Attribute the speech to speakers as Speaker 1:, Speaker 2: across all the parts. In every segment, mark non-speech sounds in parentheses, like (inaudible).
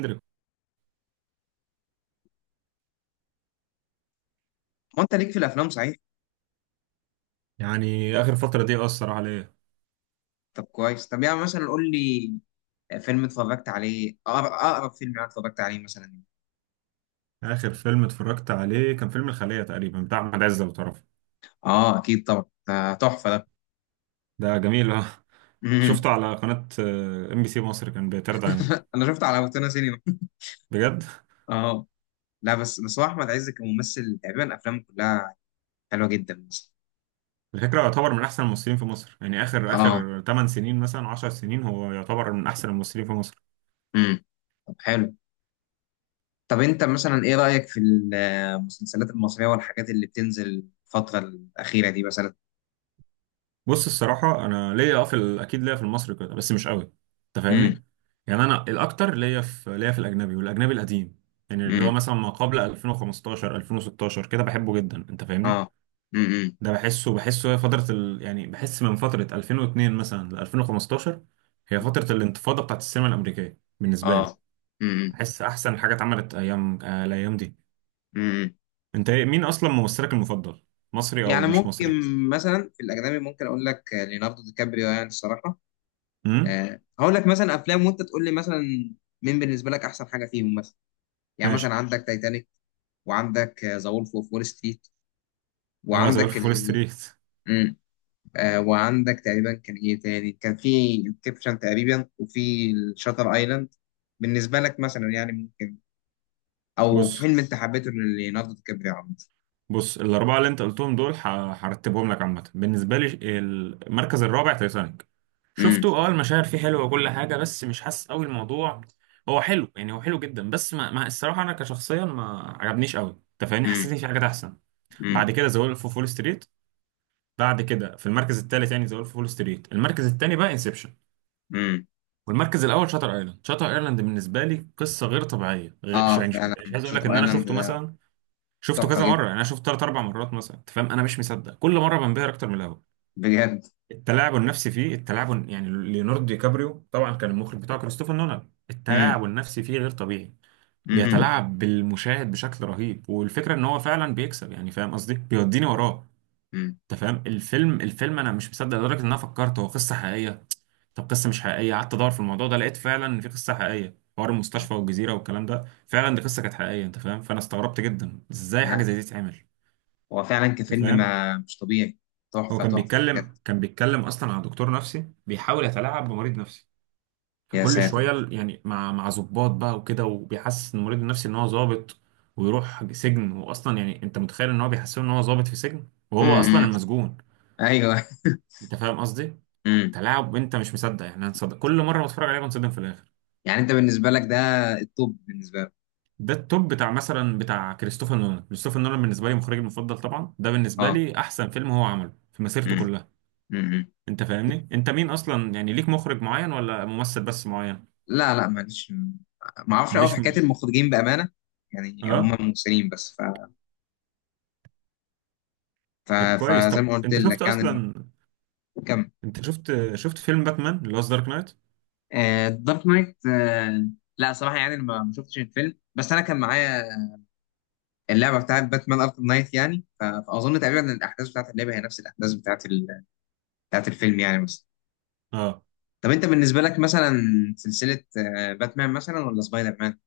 Speaker 1: كندريك.
Speaker 2: هو انت ليك في الافلام، صحيح؟
Speaker 1: يعني آخر فترة دي أثر عليا.
Speaker 2: طب كويس، طب يعني مثلا قول لي فيلم اتفرجت عليه، اقرب فيلم انا اتفرجت عليه مثلا.
Speaker 1: آخر فيلم اتفرجت عليه كان فيلم الخلية تقريبا بتاع أحمد عز لو تعرفه.
Speaker 2: اه، اكيد طبعا، ده تحفه ده.
Speaker 1: ده جميل، أه.
Speaker 2: مم.
Speaker 1: شفته على قناة ام بي سي مصر، كان بيتعرض علينا.
Speaker 2: انا شفته على روتانا سينما.
Speaker 1: بجد.
Speaker 2: اه. لا، بس هو احمد عز كممثل تقريبا افلامه كلها حلوه جدا مثلا.
Speaker 1: الفكرة يعتبر من أحسن الممثلين في مصر، يعني آخر
Speaker 2: اه.
Speaker 1: آخر 8 سنين مثلا، 10 سنين، هو يعتبر من أحسن الممثلين في مصر.
Speaker 2: امم. طب حلو. طب انت مثلا ايه رايك في المسلسلات المصريه والحاجات اللي بتنزل الفتره الاخيره دي مثلا؟
Speaker 1: بص، الصراحة أنا ليا في أكيد ليا في المصري كده بس مش قوي. أنت
Speaker 2: امم.
Speaker 1: فاهمني؟ يعني أنا الأكتر ليا في الأجنبي، والأجنبي القديم. يعني اللي هو
Speaker 2: امم.
Speaker 1: مثلا ما قبل 2015 2016 كده بحبه جدا. أنت فاهمني؟
Speaker 2: اه. امم.
Speaker 1: ده بحسه هي فترة يعني بحس من فترة 2002 مثلا ل 2015، هي فترة الانتفاضة بتاعت السينما الأمريكية بالنسبة لي.
Speaker 2: اه.
Speaker 1: بحس أحسن حاجة اتعملت أيام الأيام دي.
Speaker 2: امم.
Speaker 1: أنت مين أصلا ممثلك المفضل؟ مصري
Speaker 2: يعني
Speaker 1: أو مش
Speaker 2: ممكن.
Speaker 1: مصري؟
Speaker 2: مثلا في الاجنبي ممكن اقول لك ليوناردو دي كابريو، يعني الصراحه.
Speaker 1: امم.
Speaker 2: هقول لك مثلا افلام وانت تقول لي مثلا مين بالنسبه لك احسن حاجه فيهم مثلا. يعني مثلا
Speaker 1: ماشي.
Speaker 2: عندك تايتانيك، وعندك ذا وولف اوف وول ستريت،
Speaker 1: اه، سؤال في
Speaker 2: وعندك
Speaker 1: فول ستريت.
Speaker 2: مم. وعندك تقريبا كان ايه تاني؟ كان في انسبشن تقريبا، وفي الشاتر ايلاند. بالنسبه لك مثلا يعني ممكن، او
Speaker 1: بص،
Speaker 2: فيلم انت حبيته ليوناردو دي كابريو عامه؟
Speaker 1: بص الأربعة اللي أنت قلتهم دول هرتبهم لك عامة بالنسبة لي. المركز الرابع تايتانيك.
Speaker 2: امم.
Speaker 1: شفته، اه، المشاهد فيه حلوة وكل حاجة بس مش حاسس قوي الموضوع. هو حلو يعني، هو حلو جدا، بس ما الصراحة أنا كشخصيا ما عجبنيش قوي. أنت فاهمني؟
Speaker 2: امم.
Speaker 1: حسيت إن في حاجات أحسن. بعد كده ذا وولف أوف وول ستريت، بعد كده في المركز الثالث يعني ذا وولف أوف وول ستريت. المركز الثاني بقى انسبشن،
Speaker 2: امم.
Speaker 1: والمركز الأول شاتر أيلاند. شاتر أيلاند بالنسبة لي قصة غير طبيعية،
Speaker 2: اه
Speaker 1: يعني
Speaker 2: فعلا.
Speaker 1: مش عايز أقول لك
Speaker 2: شاتر
Speaker 1: إن أنا
Speaker 2: ايلاند
Speaker 1: شفته
Speaker 2: ده
Speaker 1: مثلا، شفته
Speaker 2: تحفه
Speaker 1: كذا
Speaker 2: جدا،
Speaker 1: مره، يعني انا شفته ثلاث اربع مرات مثلا. انت فاهم؟ انا مش مصدق، كل مره بنبهر اكتر من الاول.
Speaker 2: بجد.
Speaker 1: التلاعب النفسي فيه، يعني ليوناردو دي كابريو طبعا كان المخرج بتاعه كريستوفر نولان.
Speaker 2: امم.
Speaker 1: التلاعب النفسي فيه غير طبيعي،
Speaker 2: امم.
Speaker 1: بيتلاعب بالمشاهد بشكل رهيب، والفكره ان هو فعلا بيكسب، يعني فاهم قصدي، بيوديني وراه.
Speaker 2: امم.
Speaker 1: انت فاهم؟ الفيلم انا مش مصدق لدرجه ان انا فكرت هو قصه حقيقيه. طب قصه مش حقيقيه، قعدت ادور في الموضوع ده، لقيت فعلا ان في قصه حقيقيه، حوار المستشفى والجزيره والكلام ده فعلا دي قصه كانت حقيقيه. انت فاهم؟ فانا استغربت جدا ازاي حاجه
Speaker 2: لا،
Speaker 1: زي دي تتعمل.
Speaker 2: هو فعلا
Speaker 1: انت
Speaker 2: كفيلم
Speaker 1: فاهم؟
Speaker 2: ما مش طبيعي.
Speaker 1: هو
Speaker 2: تحفة
Speaker 1: كان
Speaker 2: تحفة، بجد.
Speaker 1: بيتكلم كان بيتكلم اصلا عن دكتور نفسي بيحاول يتلاعب بمريض نفسي.
Speaker 2: يا
Speaker 1: فكل
Speaker 2: ساتر.
Speaker 1: شويه يعني مع ضباط بقى وكده، وبيحسس المريض النفسي ان هو ضابط ويروح سجن. واصلا يعني، انت متخيل ان هو بيحسسه ان هو ضابط في سجن وهو اصلا
Speaker 2: امم.
Speaker 1: المسجون؟
Speaker 2: ايوه.
Speaker 1: انت فاهم قصدي؟
Speaker 2: امم.
Speaker 1: تلاعب، انت مش مصدق. يعني انا مصدق، كل مره بتفرج عليه بنصدم في الاخر.
Speaker 2: يعني انت بالنسبة لك ده التوب بالنسبة لك؟
Speaker 1: ده التوب بتاع مثلا بتاع كريستوفر نولان. كريستوفر نولان بالنسبه لي مخرجي المفضل طبعا، ده بالنسبه
Speaker 2: اه.
Speaker 1: لي احسن فيلم هو عمله في مسيرته
Speaker 2: امم.
Speaker 1: كلها.
Speaker 2: امم.
Speaker 1: انت فاهمني؟ انت مين اصلا؟ يعني ليك مخرج معين ولا ممثل بس معين؟
Speaker 2: لا لا، معلش، ما اعرفش قوي في
Speaker 1: ماليش
Speaker 2: حكاية المخرجين بأمانة. يعني هم
Speaker 1: اه.
Speaker 2: ممثلين بس ف...
Speaker 1: طب كويس،
Speaker 2: فزي
Speaker 1: طب
Speaker 2: ما قلت
Speaker 1: انت شفت
Speaker 2: لك يعني.
Speaker 1: اصلا،
Speaker 2: كم.
Speaker 1: انت شفت فيلم باتمان اللي هو دارك نايت؟
Speaker 2: دارك نايت، Dark Knight، لا صراحة يعني ما شفتش الفيلم، بس انا كان معايا اللعبه بتاعت باتمان اركم نايت، يعني فاظن تقريبا إن الاحداث بتاعت اللعبه هي نفس الاحداث بتاعت الفيلم يعني، بس.
Speaker 1: اه.
Speaker 2: طب انت بالنسبه لك مثلا سلسله باتمان مثلا ولا سبايدر مان؟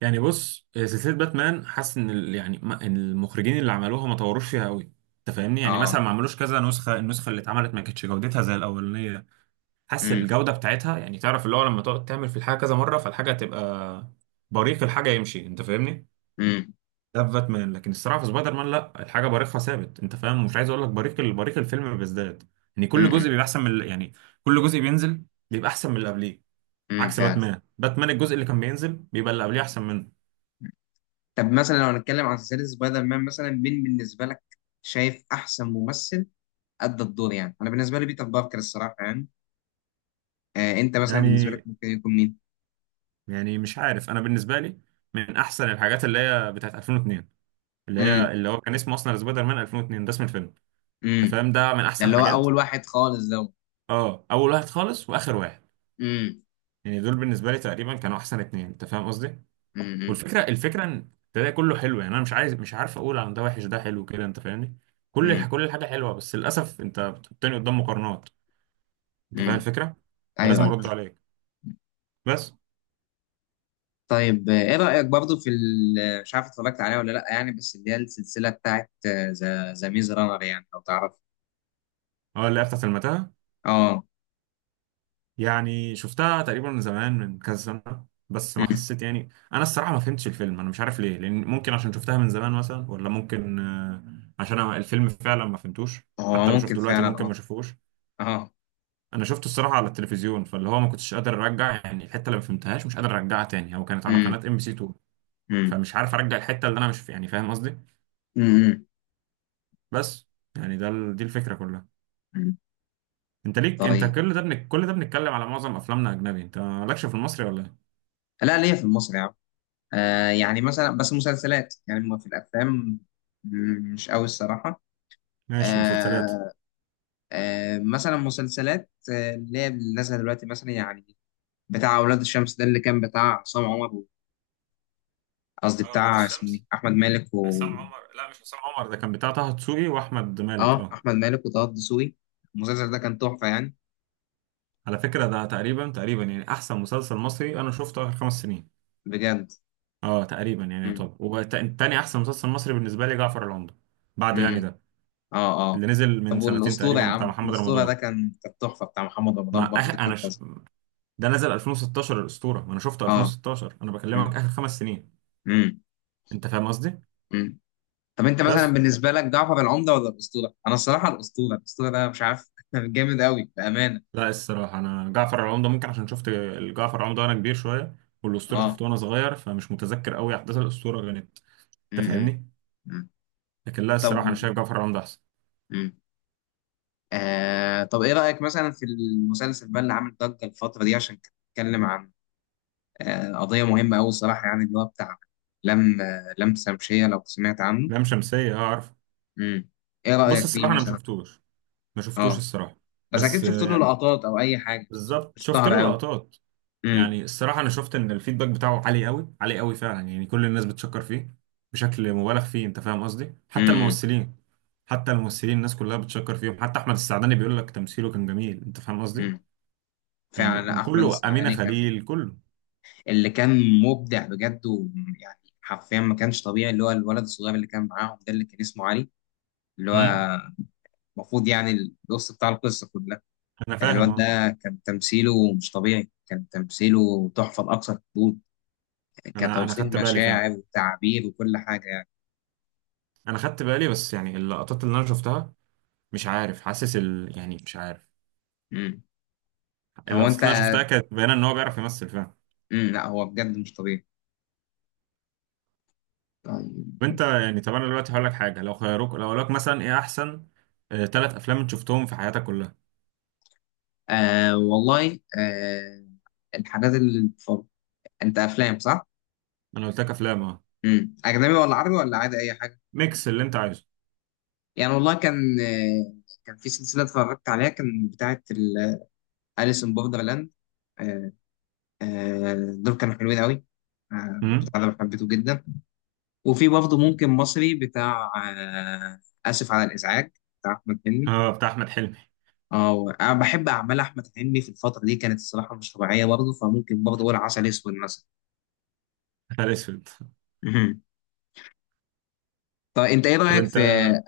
Speaker 1: يعني بص، سلسله باتمان، حاسس ان يعني ما... إن المخرجين اللي عملوها ما طوروش فيها قوي. انت فاهمني؟ يعني مثلا
Speaker 2: اه.
Speaker 1: ما عملوش كذا نسخه، النسخه اللي اتعملت ما كانتش جودتها زي الاولانيه. حاسس
Speaker 2: امم.
Speaker 1: الجوده بتاعتها، يعني تعرف اللي هو لما تقعد تعمل في الحاجه كذا مره فالحاجه تبقى بريق الحاجه يمشي. انت فاهمني؟
Speaker 2: امم.
Speaker 1: ده في باتمان، لكن الصراحه في سبايدر مان لا، الحاجه بريقها ثابت. انت فاهم؟ مش عايز اقول لك بريق الفيلم بيزداد، يعني كل جزء
Speaker 2: امم.
Speaker 1: بيبقى احسن من يعني كل جزء بينزل بيبقى احسن من اللي قبليه. عكس
Speaker 2: فعلا.
Speaker 1: باتمان، باتمان الجزء اللي كان بينزل بيبقى اللي قبليه احسن منه.
Speaker 2: طب مثلا لو هنتكلم عن سلسله سبايدر مان، مثلا مين بالنسبه لك شايف احسن ممثل ادى الدور؟ يعني انا بالنسبه لي بيتر باركر الصراحه، يعني انت مثلا بالنسبه
Speaker 1: يعني
Speaker 2: لك ممكن يكون مين؟
Speaker 1: يعني مش عارف، انا بالنسبه لي من احسن الحاجات اللي هي بتاعت 2002، اللي هي
Speaker 2: امم.
Speaker 1: اللي هو كان اسمه اصلا سبايدر مان 2002، ده اسم الفيلم. انت
Speaker 2: امم.
Speaker 1: فاهم؟ ده من
Speaker 2: ده
Speaker 1: احسن
Speaker 2: اللي هو
Speaker 1: حاجات.
Speaker 2: اول واحد خالص ده.
Speaker 1: اه، اول واحد خالص واخر واحد.
Speaker 2: امم.
Speaker 1: يعني دول بالنسبه لي تقريبا كانوا احسن اتنين. انت فاهم قصدي؟
Speaker 2: امم.
Speaker 1: والفكره، ان تلاقي كله حلو. يعني انا مش عايز مش عارف اقول عن ده وحش ده حلو كده. انت فاهمني؟
Speaker 2: امم.
Speaker 1: كل الحاجه حلوه، بس للاسف انت بتحطني قدام مقارنات. انت فاهم
Speaker 2: امم.
Speaker 1: الفكره؟
Speaker 2: ايوه
Speaker 1: فلازم
Speaker 2: أيوه.
Speaker 1: ارد عليك، بس.
Speaker 2: طيب، ايه رأيك برضو في مش عارف اتفرجت عليها ولا لا، يعني بس اللي هي السلسلة بتاعت ذا ميز رانر، يعني لو تعرف.
Speaker 1: اه، اللي هي بتاعت المتاهه.
Speaker 2: اه.
Speaker 1: يعني شفتها تقريبا من زمان من كذا سنه، بس ما
Speaker 2: مم.
Speaker 1: حسيت يعني. انا الصراحه ما فهمتش الفيلم، انا مش عارف ليه. لان ممكن عشان شفتها من زمان مثلا، ولا ممكن عشان أنا الفيلم فعلا ما فهمتوش.
Speaker 2: هو
Speaker 1: حتى لو
Speaker 2: ممكن
Speaker 1: شفته دلوقتي
Speaker 2: فعلا،
Speaker 1: ممكن ما
Speaker 2: اه.
Speaker 1: اشوفهوش.
Speaker 2: اه.
Speaker 1: انا شفته الصراحه على التلفزيون، فاللي هو ما كنتش قادر ارجع، يعني الحته اللي ما فهمتهاش مش قادر ارجعها تاني. هو كانت على
Speaker 2: مم.
Speaker 1: قناه ام بي سي 2،
Speaker 2: مم.
Speaker 1: فمش عارف ارجع الحته اللي انا مش يعني فاهم قصدي؟
Speaker 2: مم.
Speaker 1: بس يعني ده دي الفكره كلها.
Speaker 2: مم.
Speaker 1: انت ليك، انت
Speaker 2: طيب.
Speaker 1: كل ده كل ده بنتكلم على معظم افلامنا اجنبي، انت مالكش في المصري ولا ايه؟
Speaker 2: لا، ليا في المصري يا عم، يعني مثلا بس مسلسلات، يعني ما في الافلام. مش قوي الصراحة.
Speaker 1: ماشي، مسلسلات.
Speaker 2: آه مثلا مسلسلات، اللي هي اللي نازلة دلوقتي مثلا يعني بتاع اولاد الشمس ده اللي كان بتاع عصام عمر قصدي
Speaker 1: اه، ولاد
Speaker 2: بتاع اسمه ايه
Speaker 1: الشمس،
Speaker 2: احمد مالك.
Speaker 1: عصام عمر. لا، مش عصام عمر، ده كان بتاع طه دسوقي واحمد مالك،
Speaker 2: اه،
Speaker 1: اه.
Speaker 2: احمد مالك وطه الدسوقي، المسلسل ده كان تحفه يعني.
Speaker 1: على فكره ده تقريبا تقريبا يعني احسن مسلسل مصري انا شفته اخر 5 سنين.
Speaker 2: بجد.
Speaker 1: اه تقريبا يعني
Speaker 2: امم.
Speaker 1: يعتبر. وتاني احسن مسلسل مصري بالنسبه لي جعفر العمدة، بعد يعني
Speaker 2: امم.
Speaker 1: ده
Speaker 2: اه. اه.
Speaker 1: اللي نزل من
Speaker 2: طب
Speaker 1: سنتين
Speaker 2: والاسطوره
Speaker 1: تقريبا
Speaker 2: يا
Speaker 1: بتاع
Speaker 2: عم،
Speaker 1: محمد
Speaker 2: الاسطوره ده
Speaker 1: رمضان.
Speaker 2: كانت تحفه بتاع محمد
Speaker 1: ما
Speaker 2: رمضان برضه،
Speaker 1: أخ...
Speaker 2: ده كان فظيع.
Speaker 1: ده نزل 2016 الاسطوره، وانا شفته
Speaker 2: اه.
Speaker 1: 2016، انا بكلمك
Speaker 2: امم.
Speaker 1: اخر 5 سنين.
Speaker 2: امم.
Speaker 1: انت فاهم قصدي؟
Speaker 2: امم. طب انت مثلا
Speaker 1: بس
Speaker 2: بالنسبه لك جعفر العمده ولا الاسطوره؟ انا الصراحه الاسطوره ده مش عارف (laughs) جامد قوي بامانه.
Speaker 1: لا، الصراحه انا جعفر العمدة ممكن عشان شفت جعفر العمدة وانا كبير شويه، والاسطوره
Speaker 2: اه.
Speaker 1: شفته وانا صغير، فمش متذكر قوي احداث الاسطوره كانت. انت
Speaker 2: امم.
Speaker 1: فاهمني؟
Speaker 2: امم.
Speaker 1: لكن لا
Speaker 2: طب.
Speaker 1: الصراحه انا شايف جعفر العمدة احسن.
Speaker 2: امم. طب ايه رايك مثلا في المسلسل بقى اللي عامل ضجه الفتره دي، عشان كان بيتكلم عن قضية مهمة أوي الصراحة، يعني اللي هو بتاع لم شمشية لو سمعت عنه.
Speaker 1: لام شمسيه، اه عارف.
Speaker 2: امم. إيه
Speaker 1: بص
Speaker 2: رأيك فيه
Speaker 1: الصراحه انا ما
Speaker 2: مثلا؟
Speaker 1: شفتوش، ما شفتوش
Speaker 2: أه.
Speaker 1: الصراحه.
Speaker 2: بس أكيد
Speaker 1: بس
Speaker 2: شفت له لقطات أو أي حاجة.
Speaker 1: بالظبط شفت له
Speaker 2: اشتهر أوي.
Speaker 1: لقطات.
Speaker 2: امم.
Speaker 1: يعني الصراحة أنا شفت إن الفيدباك بتاعه عالي قوي، عالي قوي فعلا. يعني كل الناس بتشكر فيه بشكل مبالغ فيه. أنت فاهم قصدي؟ حتى
Speaker 2: امم.
Speaker 1: الممثلين، حتى الممثلين، الناس كلها بتشكر فيهم. حتى أحمد السعداني بيقول لك تمثيله كان جميل. أنت فاهم قصدي؟
Speaker 2: امم
Speaker 1: يعني
Speaker 2: فعلا. لا، أحمد
Speaker 1: وكله، أمينة
Speaker 2: السعداني كان
Speaker 1: خليل، كله.
Speaker 2: اللي كان مبدع بجد، ويعني حرفيا ما كانش طبيعي اللي هو الولد الصغير اللي كان معاهم ده اللي كان اسمه علي، اللي
Speaker 1: امم.
Speaker 2: هو المفروض يعني النص بتاع القصة كلها.
Speaker 1: أنا فاهم،
Speaker 2: الواد
Speaker 1: أه.
Speaker 2: ده كان تمثيله مش طبيعي، كان تمثيله تحفة لأقصى الحدود،
Speaker 1: أنا
Speaker 2: كتوصيل
Speaker 1: خدت بالي فعلا،
Speaker 2: مشاعر وتعبير وكل حاجة يعني.
Speaker 1: أنا خدت بالي. بس يعني اللقطات اللي أنا شفتها مش عارف، حاسس يعني مش عارف،
Speaker 2: مم. هو
Speaker 1: اللقطات
Speaker 2: أنت.
Speaker 1: اللي أنا شفتها كانت باينة إن هو بيعرف يمثل فعلا.
Speaker 2: مم. لا، هو بجد مش طبيعي. طيب.
Speaker 1: وانت يعني، طب انا دلوقتي هقول لك حاجه. لو خيروك، لو قالوا لك مثلا ايه احسن 3 افلام انت شفتهم في حياتك كلها؟
Speaker 2: آه والله، آه. الحاجات اللي بتفرج أنت، أفلام صح؟
Speaker 1: انا قلت لك افلام، اه.
Speaker 2: مم. أجنبي ولا عربي ولا عادي، أي حاجة؟
Speaker 1: ميكس اللي انت عايزه.
Speaker 2: يعني والله كان كان في سلسلة اتفرجت عليها كان بتاعة أليس إن بوردرلاند. آه دول كانوا حلوين أوي.
Speaker 1: امم.
Speaker 2: بتاع ده حبيته جدا. وفي برضه ممكن مصري بتاع آسف على الإزعاج، بتاع أحمد حلمي.
Speaker 1: اه، بتاع احمد حلمي.
Speaker 2: اه، انا بحب اعمال احمد حلمي في الفتره دي كانت الصراحه مش طبيعيه برضه، فممكن برضه اقول عسل اسود مثلا.
Speaker 1: (laughs) نهار اسود.
Speaker 2: مهم. طب انت ايه
Speaker 1: طب
Speaker 2: رايك
Speaker 1: انت.
Speaker 2: في،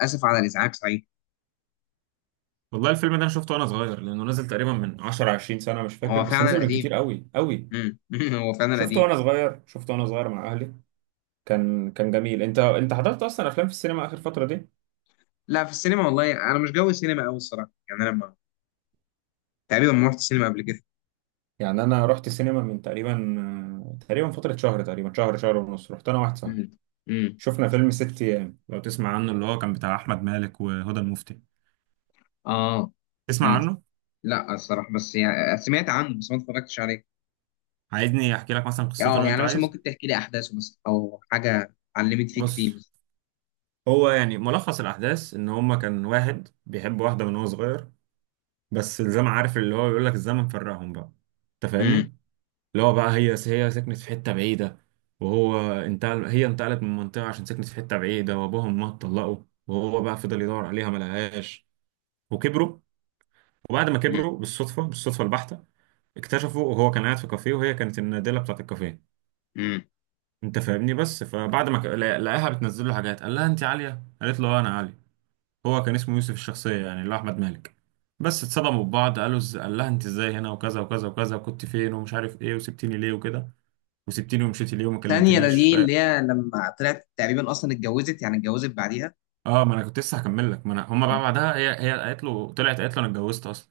Speaker 2: اسف على الازعاج صحيح.
Speaker 1: والله الفيلم ده انا شفته وانا صغير، لانه نزل تقريبا من 10 20 سنه، مش فاكر،
Speaker 2: هو
Speaker 1: بس
Speaker 2: فعلا
Speaker 1: نزل من
Speaker 2: قديم.
Speaker 1: كتير قوي قوي.
Speaker 2: مم. (laughs) هو فعلا قديم.
Speaker 1: شفته وانا صغير مع اهلي. كان جميل. انت حضرت اصلا افلام في السينما اخر فتره دي؟
Speaker 2: لا، في السينما والله انا مش جو السينما قوي الصراحه، يعني انا ما تقريبا ما رحت السينما قبل كده.
Speaker 1: يعني انا رحت سينما من تقريبا، تقريبا فتره شهر، تقريبا شهر، شهر ونص. رحت انا واحد صاحبي،
Speaker 2: مم. مم.
Speaker 1: شفنا فيلم ست ايام، لو تسمع عنه، اللي هو كان بتاع احمد مالك وهدى المفتي.
Speaker 2: اه.
Speaker 1: تسمع
Speaker 2: مم.
Speaker 1: عنه؟
Speaker 2: لا الصراحه، بس يعني سمعت عنه بس ما اتفرجتش عليه.
Speaker 1: عايزني احكي لك مثلا قصته
Speaker 2: اه،
Speaker 1: لو انت
Speaker 2: يعني مثلا
Speaker 1: عايز؟
Speaker 2: ممكن تحكي لي احداثه مثلا او حاجه علمت فيك فيه
Speaker 1: بص.
Speaker 2: مثلا.
Speaker 1: هو يعني ملخص الاحداث ان هما كان واحد بيحب واحده من هو صغير، بس الزمن عارف اللي هو بيقول لك الزمن فرقهم بقى. انت فاهمني؟
Speaker 2: مم.
Speaker 1: اللي هو بقى هي سكنت في حته بعيده، وهو انتقل، هي انتقلت من منطقه عشان سكنت في حته بعيده، وابوهم ما اتطلقوا. وهو بقى فضل يدور عليها ما لقاهاش، وكبروا. وبعد ما كبروا بالصدفة، بالصدفة البحتة اكتشفوا، وهو كان قاعد في كافيه وهي كانت النادلة بتاعت الكافيه.
Speaker 2: مم.
Speaker 1: انت فاهمني؟ بس فبعد ما لقاها بتنزل له حاجات، قال لها انت عالية، قالت له اه انا عالي. هو كان اسمه يوسف الشخصية، يعني اللي هو احمد مالك. بس اتصدموا ببعض، قالوا قال لها انت ازاي هنا وكذا وكذا وكذا، وكنت فين ومش عارف ايه وسبتيني ليه وكده، وسبتيني ومشيتي ليه وما
Speaker 2: ثانية، ده
Speaker 1: كلمتنيش
Speaker 2: دي اللي هي لما طلعت تقريبا أصلا اتجوزت، يعني اتجوزت بعديها.
Speaker 1: اه. ما انا كنت لسه هكمل لك، ما انا هما بقى
Speaker 2: اه.
Speaker 1: بعدها هي قالت له طلعت، قالت له انا اتجوزت اصلا.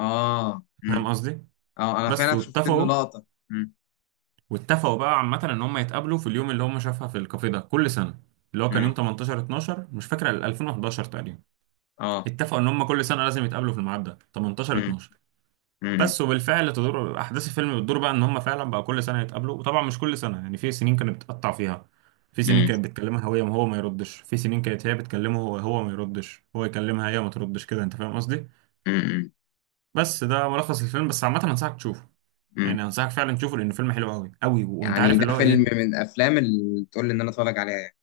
Speaker 2: اه.
Speaker 1: فاهم
Speaker 2: امم.
Speaker 1: قصدي؟
Speaker 2: اه. أنا
Speaker 1: بس
Speaker 2: فعلا شفت له
Speaker 1: واتفقوا.
Speaker 2: لقطة. امم.
Speaker 1: واتفقوا بقى عامة ان هم يتقابلوا في اليوم اللي هم شافها في الكافيه ده كل سنة، اللي هو كان يوم
Speaker 2: امم.
Speaker 1: 18 12 مش فاكر 2011 تقريبا.
Speaker 2: اه.
Speaker 1: اتفقوا ان هم كل سنة لازم يتقابلوا في الميعاد ده 18
Speaker 2: امم.
Speaker 1: 12،
Speaker 2: امم.
Speaker 1: بس. وبالفعل تدور احداث الفيلم، بتدور بقى ان هم فعلا بقى كل سنة يتقابلوا، وطبعا مش كل سنة. يعني في سنين كانت بتقطع فيها، في سنين
Speaker 2: امم.
Speaker 1: كانت بتكلمها هو وهو ما يردش، في سنين كانت هي بتكلمه هو هو ما يردش، هو يكلمها هي ما تردش كده. انت فاهم قصدي؟
Speaker 2: امم.
Speaker 1: بس ده ملخص الفيلم. بس عامة انصحك تشوفه،
Speaker 2: امم.
Speaker 1: يعني انصحك فعلا تشوفه لان الفيلم حلو قوي قوي. وانت
Speaker 2: يعني
Speaker 1: عارف
Speaker 2: ده
Speaker 1: اللي هو
Speaker 2: فيلم
Speaker 1: ايه،
Speaker 2: من الأفلام اللي تقول لي إن أنا أتفرج عليها يعني.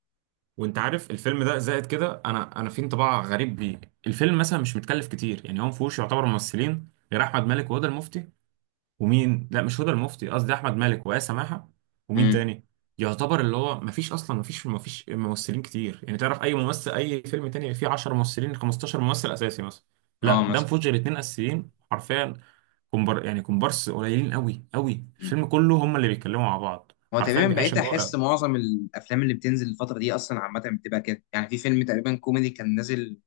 Speaker 1: وانت عارف الفيلم ده زائد كده، انا في انطباع غريب بيه. الفيلم مثلا مش متكلف كتير، يعني هو ما فيهوش يعتبر ممثلين غير احمد مالك وهدى المفتي، ومين. لا مش هدى المفتي، قصدي احمد مالك وآية سماحة. ومين
Speaker 2: امم.
Speaker 1: تاني؟ يعتبر اللي هو ما فيش اصلا، ما فيش ممثلين كتير. يعني تعرف اي ممثل، اي فيلم تاني فيه 10 ممثلين 15 ممثل اساسي مثلا.
Speaker 2: اه
Speaker 1: لا ده ما
Speaker 2: مثلا.
Speaker 1: فيهوش غير اتنين اساسيين حرفيا. يعني كومبارس قليلين قوي قوي.
Speaker 2: مم.
Speaker 1: الفيلم كله هم اللي بيتكلموا مع بعض
Speaker 2: هو
Speaker 1: حرفيا،
Speaker 2: تقريبا بقيت
Speaker 1: بيعيشك جوه
Speaker 2: أحس
Speaker 1: قوي.
Speaker 2: معظم الأفلام اللي بتنزل الفترة دي أصلا عامة بتبقى كده، يعني في فيلم تقريبا كوميدي كان نازل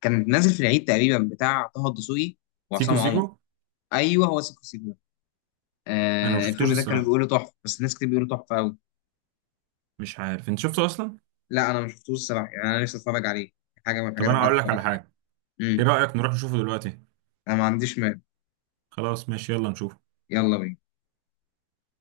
Speaker 2: كان نازل في العيد تقريبا بتاع طه الدسوقي
Speaker 1: سيكو
Speaker 2: وعصام عمر.
Speaker 1: سيكو.
Speaker 2: أيوه هو سيكو سيكو.
Speaker 1: انا ما شفتوش
Speaker 2: الفيلم ده كانوا
Speaker 1: الصراحه،
Speaker 2: بيقولوا تحفه، بس ناس كتير بيقولوا تحفه قوي.
Speaker 1: مش عارف انت شفته اصلا.
Speaker 2: لا، انا ما شفتوش الصراحه، يعني انا نفسي اتفرج عليه، حاجه من
Speaker 1: طب
Speaker 2: الحاجات اللي
Speaker 1: انا
Speaker 2: عايز
Speaker 1: هقول لك
Speaker 2: اتفرج
Speaker 1: على
Speaker 2: عليها.
Speaker 1: حاجه. ايه
Speaker 2: امم.
Speaker 1: رايك نروح نشوفه دلوقتي؟
Speaker 2: انا ما عنديش مال.
Speaker 1: خلاص ماشي، يلا نشوف.
Speaker 2: يلا بينا.